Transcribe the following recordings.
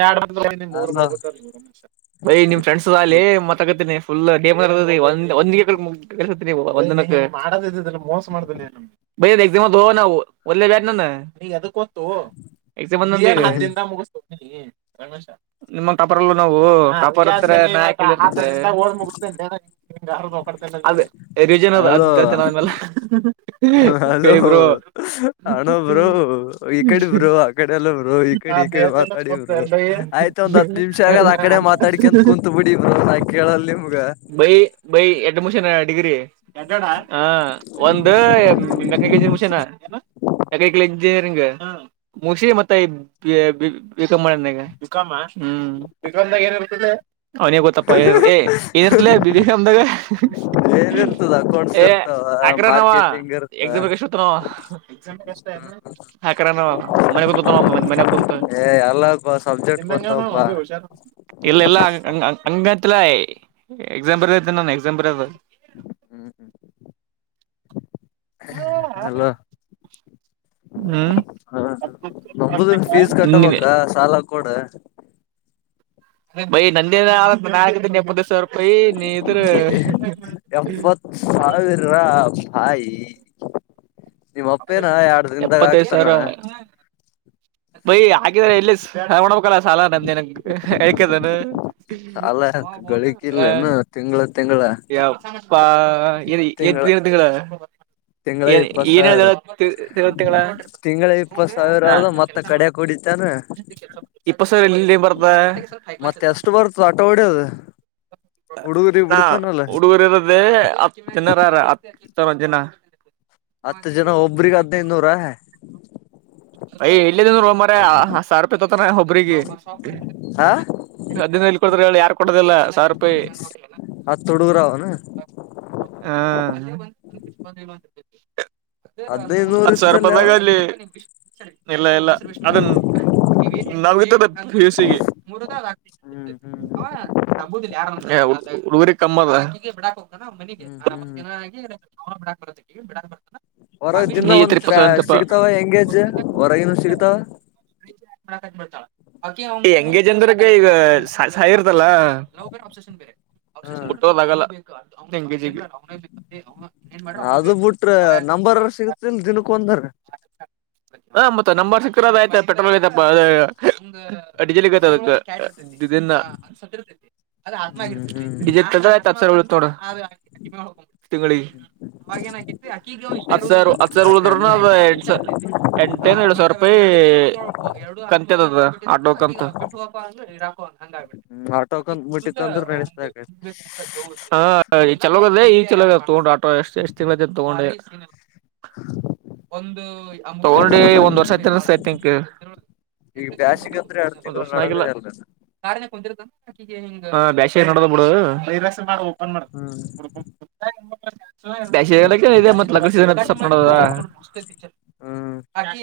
ಯ ಹಲೋ ನಿಮ ಪೈಂಡ್ಸ್ ಅಲಿ ಮತ್ತತ್ಗತೀನಿ ಫುಲ್ ಡೇಮಂದ್ಸಂದ ಮೋ ಮಾಡ [unintelligible] ಬೈ ಎಕ್ [unintelligible] ಮ ತೋ ನ ಒಲ್ಲೇ ಬ್ಯಾ ನ ಅದ [unintelligible] ನಿಮ್ಮ ಕಾಪಾರಲ್ಲ ನಾವು ಕಪರ್ -ಹ -ನ ಯಡ್ ಅದೇ. ರಿಜನ್ ಅದ ಹಲೋ ಅದ ನೆಲ್ಲ ಹಲೋ ಕಿಬರು [unintelligible] ಇಕಡೆ -ಬ್ರೋ -ಅಕಡೆ ಎಲ್ಲ ಬ್ರೋ ಹಾ ಇಡೆ ಬೇ ಇಕಡೆ ಮಾತಾಡ ಇವರು ಆಯ್ತ ಒಂದ್ ಹತ್ ನಿಮಿಷ ಆಗದ ಆ ಎಲ್ಲ ಕಡೆ ಮಾತಾಡ್ಿಕ ಅಂತ ಕುೂತ್ ಬಿಡಿ ಇರು ನಾ ಕೇಳಲ್ ನಿಮ್ಗ ಬೈ ಬೈ ಎಡ್ಮಿಶನ್ ಡಿಗ್ರಿ. ಹ ಒಂದು ಮೆಕನಿಕಲ್ ಇಂಜನ್ ಷನ ಮೆನಿಕಲ್ಂ [inaudible] ಮುಗಿಶ್ರೀ ಮತ್ತೆ. ಬಿಕಮ್ ಮಾಡಣ್ಣಯಾಗ ಬಿಕ ಹ್ಮ ಬಿಕಾಮದಾಗ ಏನಿರ್ತದೆ. ಅವನಿಗೆ ಗೊತ್ತಪ್ಪ ಏ ಏನಿರ್ತಲ ಬಿಬಮ್ದಾಗ. ಏನ್ ಇರ್ತದ ಅಕೌಂಟ್ಸ್ ಏ ಇರ್ತಾವ ಹಕ್ರ ನಾವ ಮಾರ್ಕೆಟಿಂಗ್ ಇರ್ತ ಎಕ್ಸಾಮ ಎಷ್ಟತ್ತು ನಾವ. ಹಾಕರ ನ ಮನೆಂತ ಮನೆ ಕುಂತ. ಏ ಎಲ್ಲಪ್ಪ ಸಬ್ಜೆಕ್ಟ್ ಗೊತ್ತಾವಪ್ಪಾ ಹುಷಾರ ಇಲ್ಲಲ್ಲ ಹಂಗ ಹಾಂಗಾ. ಇಲ ಎಕ್ಸಾಮಂಪರ್ ನ ಎಕ್ಸಾಮಪ ಹ್ಮ್ ಹ್ಮ್ [inaudible] ಹಲೋ ಹ್ಮ್ [inaudible] ಹ ನಂಬುದನ್ ಫೀಸ್ ಕಟ್ಟಬೇಕ. ಸಾಲ ಕೂಡೂ. ಬೈ ನಂದೆ. [unintelligible] ಎಪ್ಪತ್ ಸಾವಿರ ಬಾಯಿ. ನಿಮ್ಮ ಅಪ್ಪೇನ ಎರಡು ದಿನದಾಗ ಆಕ್ತಾನ. ಬಯ ಹಾಗಗಿದ್ರ ಎಲ್ಲಿ ನ್ಬೇಕಲ್ಲ ಸಾಲ ನಮ್ದೇನ ಹಕದನು. ಸಾಲ ಹ ಗಳಿಕಿಲ್ಲೇನು ತಿಂಗಳ ತಿಂಗಳ ಯಾವ. ಯಪ್ಪಾ ತಿಂಗಳ ಇದುಗಳ. [unintelligible] ತಿಂಗಳ ಇಪ್ಪ [unintelligible] ತಿಂಗ್ ತಿಂಗಳ. ಇಪ್ಪತ್ ಸಾವಿರ ಹ ಆದ ಮತ್ತ ಕಡ್ಯಾಕ್ ಹೊಡಿತಾನ ಇಪ್ಪ ಸರ್ ಎಲ್ಲಿ ಬರ್ತ. ಮತ್ತೆ ಎಷ್ಟು ಬರ್ತ ಆಟೋ ಹೊಡ್ಯೋದು. ಹ ಹುಡುಗರಿ ಇರೋದೇ ಹತ್ತು ಜನಾರಾರ ಹ. ತ್ತರ ದಿನ. ಹತ್ತು ಜನ ಒಬ್ರಿಗೆ ಹದ್ನೈನೂರ. ಅಯ ಎಲ್ಲಿದ್ದನ್ ಮರ ಸಾರಪತತನ ಒಬ್ರಿಗೆ. ಹಾ ಹದಿನ ಇಲ್ ಕೊಡ್ರ ಹೇಳಿ ಯಾರು ಕೊಡದಿಲ್ಲ ಸಾವಿರ ರೂಪಾಯಿ. ಅಷ್ಟು ಹುಡುಗರ ಅವೆನ. ಹಾ. ಹದ್ನೈದ್ ನೂರ್ ಅತ್ತು ಸಾವಿರ ಇತ್ತಲ್ಲ ರೂಪಾಯಿ ಅವ ಮೆಗಾ ಅಲ್ಲಿ. ಎಲ್ಲ ಎಲ್ಲ ಅದನ್. ಹ್ಮ್ ಹ್ಮ್ [unintelligible] ಹುಡುಗರಿ ಕಮ್ಮ ಬಿಡಾಕ್ ಹೋಗತದ ಮನ ಹ್ಮ್ ಹ್ಮ್ ಬಿಡಾಕ್ ಬ ಬಿಡಕ್ ಬರ್ತ. [unintelligible] ಹೊರ ದಿನ ಒಂದ್ ಸಿಗ್ತಾವ ಹೆಂಗೆ. ಹೊರಗನು ಸಿಕ್ತವ. ಎಂಗೇಜ್ ಅಂದ್ರ ಈಗ ಸಹಾಯ ಇರ್ತಲ್ಲಸನ್ ಬೇರೆ. ಹ್ಮ್ [unintelligible] ಎಂಗಜಿಗೆ. ಅದು ಬಿಟ್ರ ನಂಬರ್ ಸಿಗತಿಲ್ ದಿನಕ್ಕ ಒಂದ್ರ. ಹ ಮತ್ತ ನಂಬರ ಸಕ್ಕ್ರದ ಆಯ್ತ ಪೆಟ್ರೋಲ್ ತಪ್ಪ ಅ ಡೀಸೆಲ್ಗತೆ ಅದಕ್ಕೆ. ಆಯ. [inaudible] [inaudible] ಹ್ಮ್ ಹ್ಮ್ ತಿಂಗಳಿಗೆ ಹತ್ತು ಸಾವಿರ ಆಟೆನ ಉಳದ್ರ. ಎಂಟನ್ ಎರಡ ಸಾವಿರ ರೂಪಾಯಿ ಕಂತೆದದ ಆಡಕ್. [inaudible] ಆಗ್ಬಡ್ತೆ. ಹ್ಮ್ ಆಟೋಕ್ ಅಂತ ಮುಟ್ಟಿತ್ತ ಅಂದ್ರ ನಡೆಸ್ಬೇಕ ಹ ಚಲೋಗದೇ. ಈ ಚಲ ತೊಂಡು ಆಟೋ ಎಷ್ಟ ಎಷ್ಟ ತಗೊಂಡೆಂದು. ತಗೊಂಡಡಿ ಒಂದ ವರ್ಷ ಆಯತ. [inaudible] ಈಗ ಬ್ಯಾಸಿಗ ಅಂದ್ರೆ ಎರಡ್ ತಿಂಗಳು ನಡದೇ ಅಲ್ಲ ನ ಬಿಬುದು. [inaudible] ಬ್ಯಾಷಡ ಬಿ ಹ್ಮ್ [inaudible] ದ್ಯಾಶಲ್ಲ ಇದೆ ಮತ್ [inaudible] ಲಡ ಮಾಡದ ಆಕಿ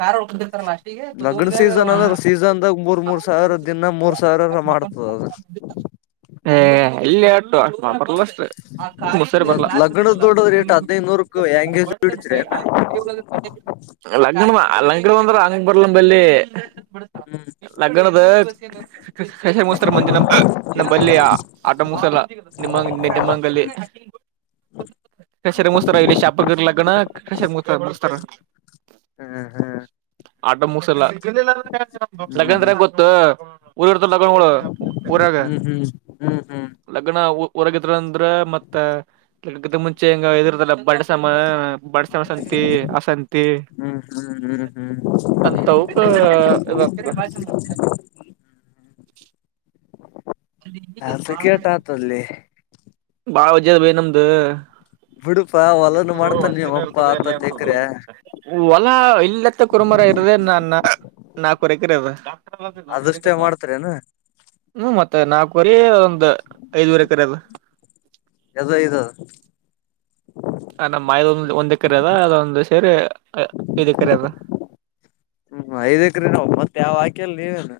ಕಾರ್ ಉಳ್ಕತಿರ್ತಾರಲ್ಲ ಅಷ್ಟಿಗೆ ಲಗ್ನ ಕುತ್ಕಂದಾಗ ಸೀಸನ್ ಅಂದ್ರ ಸೀಸನ್ದಾಗ ಮೂರ್ ಮೂರ್ ಸಾವಿರದ ದಿನ ಮೂರ ಸಾವಿರ ಮಾಡ್ತದ ಅದು ಹ್ಮ ಇಲ್ಲಿ ಬರ್ಲ ಸರಿ ಬ ಮತ್ ಲಗ್ನ ದುಡ್ಡ ರೇಟ್ ಹದ್ನೈದು ನೂರಕ್ ಎಂಗೇಜ್ ದುಡಿತ್ರಿ ಏನ. ಲಗ್ನ ಲಂಗಡಂದ್ರ ಅಂಗ ಬರ್ಲ ಬಲ್ಲಿ ಹ್ಮ್ ಲಗ್ನದ ಸಸ ಮುಸ್ತಾರ ಮಜಿ ನಮ ನಮ್ ಬಲ್ಲಿಯ ಆಟ ಸಲ ನಿಮ್ಮಂಗ ನಿಮ್ಮಂಗಲ್ಲಿ [inaudible] ಕಷರ್ಮಸ್ತ ರಲಿ ಶಾಪ ಗಲ್ಲಗಣ ಕಷರ್ಮಸ್ತ ಹ್ಮ್ ಹ್ಮ್ ಆಟ ಮೋಗ ಸಿಲ್ಲ ಹ್ಮ್ ಲಗ್ಂದ್ರಾಗ ಗೊತ್ತು ಊರಿ ಇರ್ತ ಲಗನ್ಗಳು ಊರಾಗ ಹ್ಮ್ ಹ್ಮ್ ಹ್ಮ್ ಲಗನ ಒ ಹೊರಗಿದ್ರ ಅಂದ್ರ ಮತ್ತ ಗ ಮುಂಚೆ ಹಂಗ ಇದಿರ್ತಲ್ಲ ಬಡ್ ಸಮಯ ಬ [unintelligible] ಹ್ಮ್ ಹ್ಮ್ ಹ್ಮ್ ಹ್ಮ್ ಹ್ಮ್ ಹ್ಮ ಅದು ಕೇಟ ಆತಲ್ಲಿ ಬಾಳ ವಜದ ಬೇನ ಅ್ದ ಹಡು ಇತಜ್ಜ ಇತದೆ ಎಕ್ರೆ ಹೊಲ ಇಲ್ಲತ್ತ ಕುರುಮರ ಇರದೆ ನ ನಾ ಕುರಕದ [inaudible] ಅದಷ್ಟೇ ಮಾಡ್ತಾರ ನು ಹ್ಮ ಮತ್ತೆ ನಾಲ್ಕುವರೆ ಒಂದು ಐದುವರೆ ಕರದು ಯದೋ ಇದು ಹ ನಮ್ಮ ಆಯಿ ಇದೊಂದು ಒಂದ್ ಎಕರೆ ಅದ ಅದೊಂದು ಸೇರಿ ಐದು ಎಕರೆ ಅದ ಹ್ಮ್ ಐದಕ್ರೀ ನಾವು ಮತ್ತೆ ಯಾವ ಆಕ್ಯಲ್ಲಿ ನೀವೇನು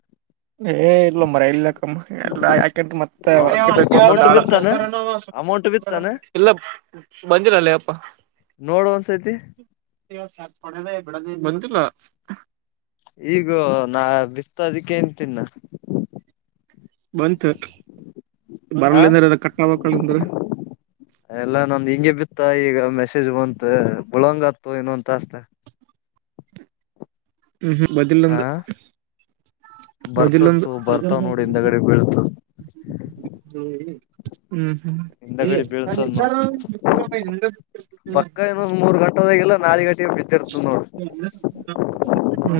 ಏ ಇಲ ಮರೈಕ್ಕ [inaudible] ಎಲ್ಲ ಯಾಕ ಮತ್ತೆ ಅಮೌಂಟ್ ಬಿತ್ತಾನ ಅಮೌಂಟ್ ಬಿತ್ತಾನ ಇಲ್ಲ ಬಂದಿರಲ್ಲೇ ಅಪ್ಪ ಕನ್ ಸತಿ [inaudible] ಸಾತ್ಪಡದೆ ಬೆಡದ ಬಂತಿಲ್ಲ ಈಗ ನಾ ಬಿತದಕ್ಕೆನ್ ತಿನ್ನ ಬಂತು ಆ ಬರ್ಲಂದ್ರೆ ಅದ ಕಟ್ಟಬಕ್ಕಳಂದ್ರೆ ಮತ್ತ ಈಗ ಮೆಸೇಜ್ ಬಂತ ಬಳಂಗತ್ತು ಏನು ಅಂತ ಅಸ್ತೆ ಹ್ಮ್ ಹ್ಮ್ ಬದಲ್ ಹ ನಂದು ಮೊದಲೊಂದು ಬರ್ತತ್ತು ಬರ್ತಾವ್ ನೋಡಿ ಹಿಂದಗಡೆ ಬೀಳ್ತದ ಹ್ಮ್ ಹ್ಮ ಎ ಹಿಂದಗಡೆ ಬೀಳ್ತದ್ ನೋಡ್ ಟ ಬಿದ್ದಿರ್ತ ನೋಡ್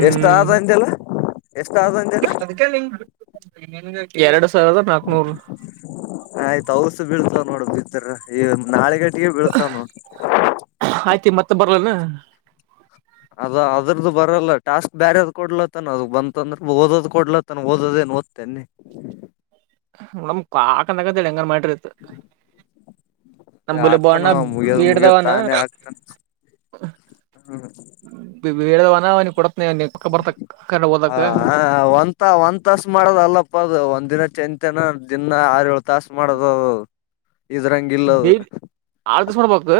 ಎಷ್ಟ ಆದ ಅಂದಲ್ಲ ಎಷ್ಟು ಆದ ಅಂತಲ್ಲ ಎರಡು ಆಯ್ತು ಅವ್ರಸ ಬೀಳ್ತವ ನೋಡ ಬರ ಈ ನಾಳೆಗಡೆ ಬೀಳ್ತಾವ ನೋಡ್ ಆಯ್ತಿ ಮತ್ತೆ ಬರ್ಲನ. [inaudible] ಅದ ಅದ್ರದು ಬರಲ್ಲ ಟಾಸ್ಕ್ ಬ್ಯಾರ ಅದ್ ಕೊಡ್ಲತನ ಅದ್ ಬಂತ ಅಂದ್ರೆ ಓದೋದ್ ಕೊಡ್ಲತನ ಓದ ಏನ್ ತನ್ನೆ ನಮ್ ಕಾಕಂದಗದಿ ಹೆಂಗಾರ ಮಾಡ್ರ ಇತ್ ನ ಅ ಬೋಲೆ ಆಗ್ತಾನ ಬಳ್ಣ ಮುಗಿಯದ್ ಬೀಡದವ ಮುಗಿಯದ್ ನ ತಾನೇ ಆಗ್ತಾನ ವೇೇಳದನಾವ ಕೂಡ ಹ ಹ ಒ ಒಂದ್ ತಾಸ ಮಾಡದ ಅಲ್ಲಪ್ಪ ಅದು ಒಂದ್ ದಿನ ಚೆಂದ ಮತ್ತೇನಾ ದಿನ ಆರ ಏಳು ತಾಸು ಮಾಡದು ಇದ್ರಂಗಿಲ್ಲದು ಡೈಲಿ ಆರ್ ದಿವಸ ಮಾಡ್ಬೇಕು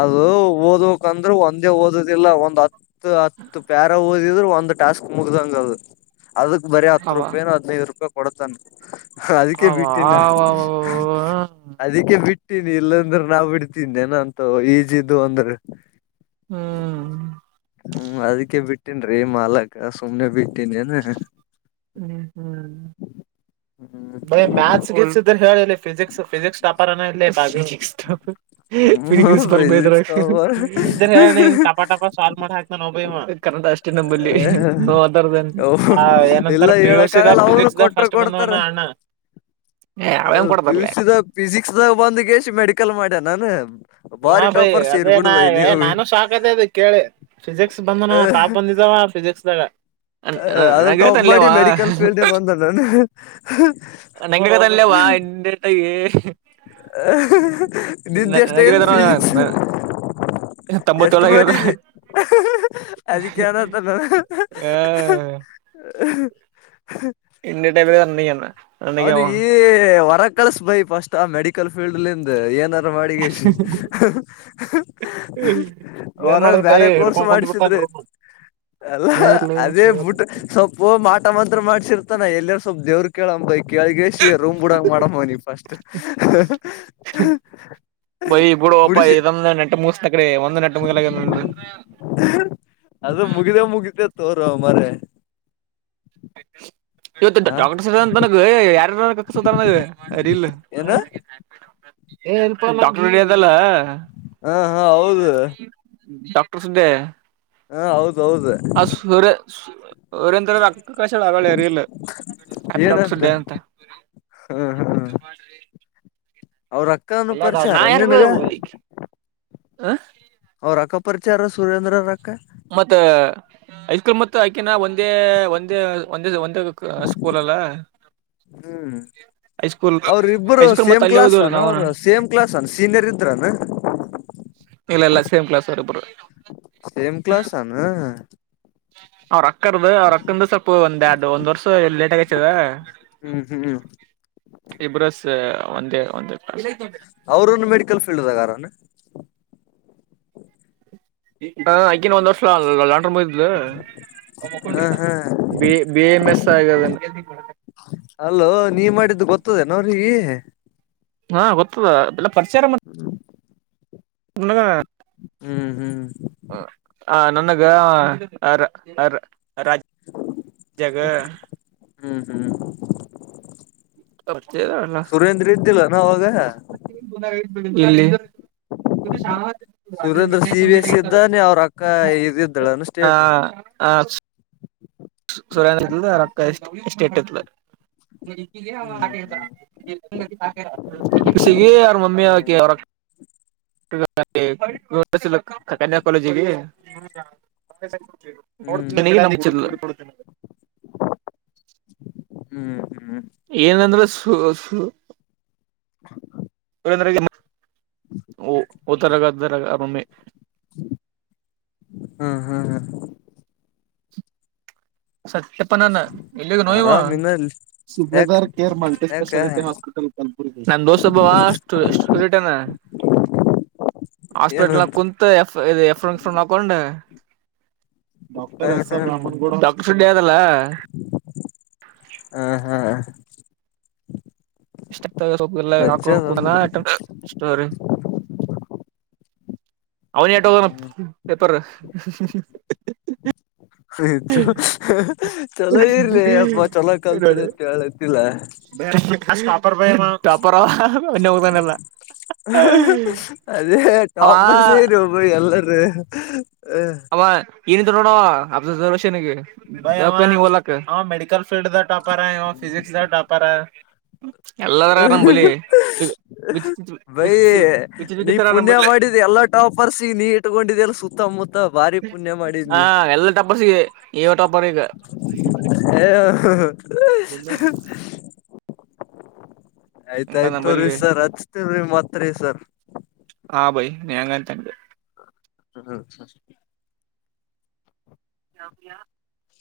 ಅದು ಓದ್ಬೇಕಕ್ಂದ್ರೆ ಒಂದೇ ಓದುದಿಲ್ಲ ಒಂದ್ ಹತ್ತು ಹತ್ತು ಪ್ಯಾರ ಓದ ರು ಒಂದ್ ಟಾಸ್ಕ್ ಮುಗ್ದಂಗ ಅದು ಅದಕ್ ಬರೀ ಹತ್ತು ಅವ ರೂಪಾಯ ಹದ್ನೈದು ರೂಪಾಯಿ ಕೊಡತಾನ ಅದಕ್ಕೆ ಅವ ಬಿಟ್ಟ ಅವ ಅದಕ್ಕೆ ಬಿಟ್ಟ ಬಿಟ್ಟೀಿನಿ ಇಲ್ಲಾಂದ್ರ ನಾ ಬಿಡ್ತೀನ್ ಏನಂತ ಈಜದುು ಅಂದ್ರ ಹ್ಮ್ ಹ್ಮ್ ಅದಕ್ಕೆ ಬಿಟ್ಟೇನ್ರಿ ಮಾಲಕ್ಕ ಸುಮ್ನೆ ಬಿ ಹ್ಮ್ ಹ್ಮ್ ಮ ಮ್ಯಾತ್ಸ್ ದ್ರೆ ಹೇಳಿ ಫಿಸಿಕ್ಸ್ ಫಿಸಿಕ್ಸ್ ಟಾಪರನ ಇಲ್ಲೇ ಬಾಜು ಫಿಸಿಕ್ಸ್ ಹ್ಮ್ ಬರಲ್ಲ ಬೈ ಫಿಸಿಕ್ಸ್ ತಗೊಬಾರ ಪಟಪ ಸಾವ್ ಮಾಡ್ ಹಾಕ್ತಬ ಮಾಡ ಕನ್ನದ ಅಷ್ಟೇ ನಮಲ್ಲಿೋದಾರ ಏನಂತಾರ ಪಿ ಯು ಸಿ ದ ಹೇಳಕ್ಕಗಲ್ಲ ಅವರು ಫಿಸಿಕ್ಸ್ ದ ಕೊಟ್ರ ಫಸ್ಟ್ ಬಂದವನ ಕೊಡ್ತಾರೆ ಅಣ್ಣ ಏ ಅವೇನ್ ಪ ಕೊಡ್ತಾರಲೇ ಯುಸಿದ ಫಿಸಿಕ್ಸ್ ಬಂದಗೆಸ ಮೆಡಿಕಲ್ ಮಾಡ್ಯ ನಾನ ಹ ಭೈ ಅದೇ ನೆ ನಾನು ಶಾಕ್ ಅದೇ ಅದು ಕೇಳಿ ಫಿಸಿಕ್ಸ್ ಬಂದನ ಟಾಪ್ ಬಂದಿದವ ಹಾ ಫಿಸಿಕ್ಸ್ ದಾಗ ಹ ಆದ್ರ ಟಾಪ್ ಮಾಡಿ ಮೆಡಿಕಲ್ ಫೀಲ್ಡ್ಗೆ ಬಂದ ನಾನ ನಿಂಗ ತಲ್ಲೇ ವಾ ಎ ಯ ನಿದ್ದೆ ಎಷ್ಟ ಫಿಸಿಕ್ಸ್ ನನಗೇಳ್ತಾನ ಎಷ್ಟು ತೊಂಬತ್ತೇಳಾಗ್ಯದ ಮಾಡಿ ಅದಕ್ಕೆ ನತ ನಾನ ್ ಆ ಎ ಟೈಪ್ ರನ್ನ ಅವ್ನಿಗೆ ಹೊರ ಕಳಸ ಬೈ ಫಸ್ಟ್ ಮೆಡಿಕ ಫೀಲ್ಡ್ ನಿಂದ ಏನಾರ ಮಾಡ ಏನ್ ಮಾಡದ ಬೈ ಬೇರೆ ಕೋರ್ಸ್ ಹಿಡ್ಕೊಂಡ್ ಕುಂತ್ ಬಿಟ್ಟಾನ ಮಾಡ್ಸಿದ್ರೆ ರೂಮ್ ಅಲ್ಲ ಏ ಇರ್ಲಿ ಅದೇ ಸುಳ್ಳ ಬಿುಟ್ಟ ಸ್ವಲ್ಪ ಮಾಟ ಮಾತ್ರ ಮಾಡ್ಸಿರ್ತಾನ ಎಲ್ಲರ ಸ್ವಲ್ಪ್ ದೇವ್ರ ಕೇಳಮ್ಮ ಬೈ ಕಳ್ಗಸಿ ರೂಮ್ಡಕ್ ಮಾಡಮ್ಮನಿ ಫಸ್ಟ್ ಬೈ ಬಿಡು ಅಪ್ಪ ಬಿಡಿಸಿ ಇದೊಂದ ನೆಟ್ಟ ಮುಗಿಸತ ಕಡೆ ಒಂದ್ ನೆಟ್ ಮುಗಲ ನ ಅದು ಮುಗಿದ ಮುಗಿತ ತೋರ ಮರ ಇವತ್ತು ಆ ಡಾಕ್ಟರ್ ಸ್ರಂತನಗ ಯಾರಾರ ಸುಧಾರಣ ಅರಿ ಇಲ್ಲಲ್ಲ ಏನ ಹಾ ಹಾ ಹೌದು ಡಾಕ್ಟರ್ ಸ್ದೆ ಹಾ ಹೌದು ಆ ಸರ ದರೆ ಅಕ್ಕ ಕಶಳ ಅರಲ್ಲ ಹ್ಯಾಪಿ ಏನಂತ ಕ್ಟಡ ಹ್ಮ್ ಹ್ಮ ಹ್ಮ್ ಅವ್ರ ಅಕ್ಕನು ಅ ನ ಪರಿಚಯಾರ ಯಾರ ನಿನಗ ಹ ಅವ ರ ಅಕ್ಕಪರಿಚಾರ ಸುರೇಂದ್ರ ರ ಮತ್ತ ಐಸ್ಕ್ರೂಲ್ ಮ ಆಐಕಿನ ಒಂದೇ ಒಂದೇ ಒಂದ ಇ ಸ್ಕೂಲಲ್ಲ ಹ್ಮ್ ಅವ್ರ ಇಬ್ರು ಹೈಸ್ಕೂಲ್ ಮತ್ತ ಸೇಮ್ ಅಲ್ಲೇ ಕ್ಲಾಸ್ ಓದಿವಲ್ಲ ಅನ ನಾವುನು ಅವರು ಸೇಮ್ ಕ್ಲಾಸ್ ಅನ ಸೀನಿಯರ್ ಇದ್ರಾನ ಇಲ್ಲ ಇಲ್ಲ ಸೇಮ್ ಕ್ಲಾಸ್ ಅವರಿಬ್ರು ಸೇಮ ಕ್ಲಸ್ ಆನು ಅವ್ ರೊಕ್ಕರ್ದ ಅವ್ರಕ್ತಿಂದ ಸ್ವಲ್ಪ ಒಂದ್ ಎರಡು ಒಂದ್ ವರ್ಷ ಎ ಲೇಟ್ ಆಗತದ ಹ್ಮ್ ಹ್ಮ್ ಇಬ್ರಸ್ ಒಂದೇ ಒಂದೆ ಅವ್ರೂನು ಮೆಡಿಕಲ್ ಫೀಲ್ಡ್ ದಾಗದಾರೇನು? ಅ ಆಕೀನು ಒಂದ್ ವರ್ಷ ಲ ಲಾಂಡ್ರನ್ ಮುಗ್ದಿದ ಹ ಹಾ ಬಿ ಬಿ ಎಂ ಎಸ್ ಆಗ್ಯದೇನ? ಅಲ್ಲೋ ನೀ ಮಾಡಿದ್ದು ಗೊತ್ತದೇನೋ ಅವ್ಳಿಗಿ? ಹಾಂ ಗೊತ್ತದ ಎಲ್ಲ ಪರಿಚಾರ ಮಾಡ್ [unintelligible] ಹ್ಮ್ ಹ್ಮ್ ಆ ನನಗ ಅರ ಅರ ಅರಾಜ್ ಜಗ ಹ್ಮ್ ಹ್ಮ್ ಸುರೇಂದ್ರ್ ಇದ್ದಿಲೇನು ಅವಾಗ? ಇಲ್ಲಿ [unintelligible] ಸುರೇಂದ್ರ್ ಸಿ ಬಿ ಎಸ್ ಇದ್ದಾನೆ ಅವ್ರ್ ಅಕ್ಕ ಇದ್ ಇದ್ದಾಳೇನು ಸ್ಟೇಟ್ [inaudible] ಸುರೇಂದ್ರ್ ಇಲ್ದ ಅವ್ರ್ ಅಕ್ಕ ಇಸ್ಟ್ ಸ್ಟೇಟ್ ಇದ್ಲ. ಹ್ಮ್ ಹ್ಮ್ ಬೇಸಿಗೆ ಅವ್ರ್ ಮಮ್ಮಿ ಆಕಿ ಅವ್ರಕ್ [unintelligible] ಹ್ಮ್ ಹ್ಮ್ [unintelligible] ಹ್ಮ್ ಹ್ಮ್ ಏನಂದ್ರೆ ಸು ಸು [inaudible] [unintelligible] ತರರೊಮ್ಮೆ ಹಾಂ ಹಾಂ ಹಾಂ [inaudible] ಸತ್ಯಪ್ಪ ನಾನ ಇಲ್ಲಿಗ ನೋಯ್ವ ಆರಾಮ್ ಇನ್ನ ಯಾಕ ಸುಬೇದಾರ್ ಕೇರ್ ಮಲ್ಟಿ ಯಾಕ ಸ್ಪೆಷಾಲಟಿ ಹಾಸ್ಪಿಟಲ್ [unintelligible] [inaudible] ಹಾಸ್ಪಿಟಲ್ ನಾಗ್ ಏನಂತ ಕುಂತು ಎಫ್ ಇದು ಎಫ್ ಎಂ ಹಾಕೊಂಡ ಹ ಡಾಕ್ಟರ್ ಎಸ್ ಹಾ ಆರ್ ರಾಮಣ್ ಗೌಡ ಡಾಕ್ ಸುಳ್ಯ ದಲ್ಲ? ಹ ಹಾ [unintelligible] ಇಷ್ಟ ಆಗ್ತ ಸೊ ಎಲ್ಲ ಹಾಕೊಂಡ್ ವಜ್ಜದ ಅಂದ್ರ ಕುತಾನ ಸ್ಟೋರಿ ಅವನ ಟೋದಾನ ಪೇಪರ ಆಯ್ತ ಚಲೋ ಇರ್ಲಿ ಅಮ್ಮ ಚಲೋ ಕಲ್ತರಿ ನೋಡಿ ಅಂತ ಹೇಳತಿಲ್ಲ. [unintelligible] ಅದೇ ಅವ ಟಾಪರ್ ಸೇರಿ ಒಬ್ಬ ಎಲ್ಲರೂ ಅವ ಇಂದು ನೋಡವ [unintelligible] ಫೀಲ್ಡ್ ದ ಟಾಪರ ಇವ ಫಿಸಿಕ್ಸ್ ನಾಗ್ ಟಾಪರ? ಎಲ್ಲದರಾಗ ನಂಬಲ್ಲಿ ವಿಚ ವಿಚಿತ್ರ ಬೈ ವಿಚಿತ್ರ ನೀ ವಿಚಿತ್ರ ಪುಣ್ಯ ನಂಬಲ್ಲಿ ಮಾಡಿದ್ ಎಲ್ಲ ಟಾಪರ್ಸಿಗ್ ನೀಟ್ಗೊಂಡಿದ್ಯಲ್ಲ ಸು ಹಾಂ ಎಲ್ಲ ಟಾಪರ್ಸಿಗೆ ಇವ ಟಾಪರ್ ಈಗ. [unintelligible] ಹಂಗ ಆಯ್ತಾಯ್ತು ರೀ ನಂಬಲ್ಲಿ ಸರ್ ಹಚ್ತೀವ್ರಿ ಮತ್ರಿ ಸರ್. ಇನ್ನೇನಂತೆ [unintelligible] [unintelligible] [unintelligible]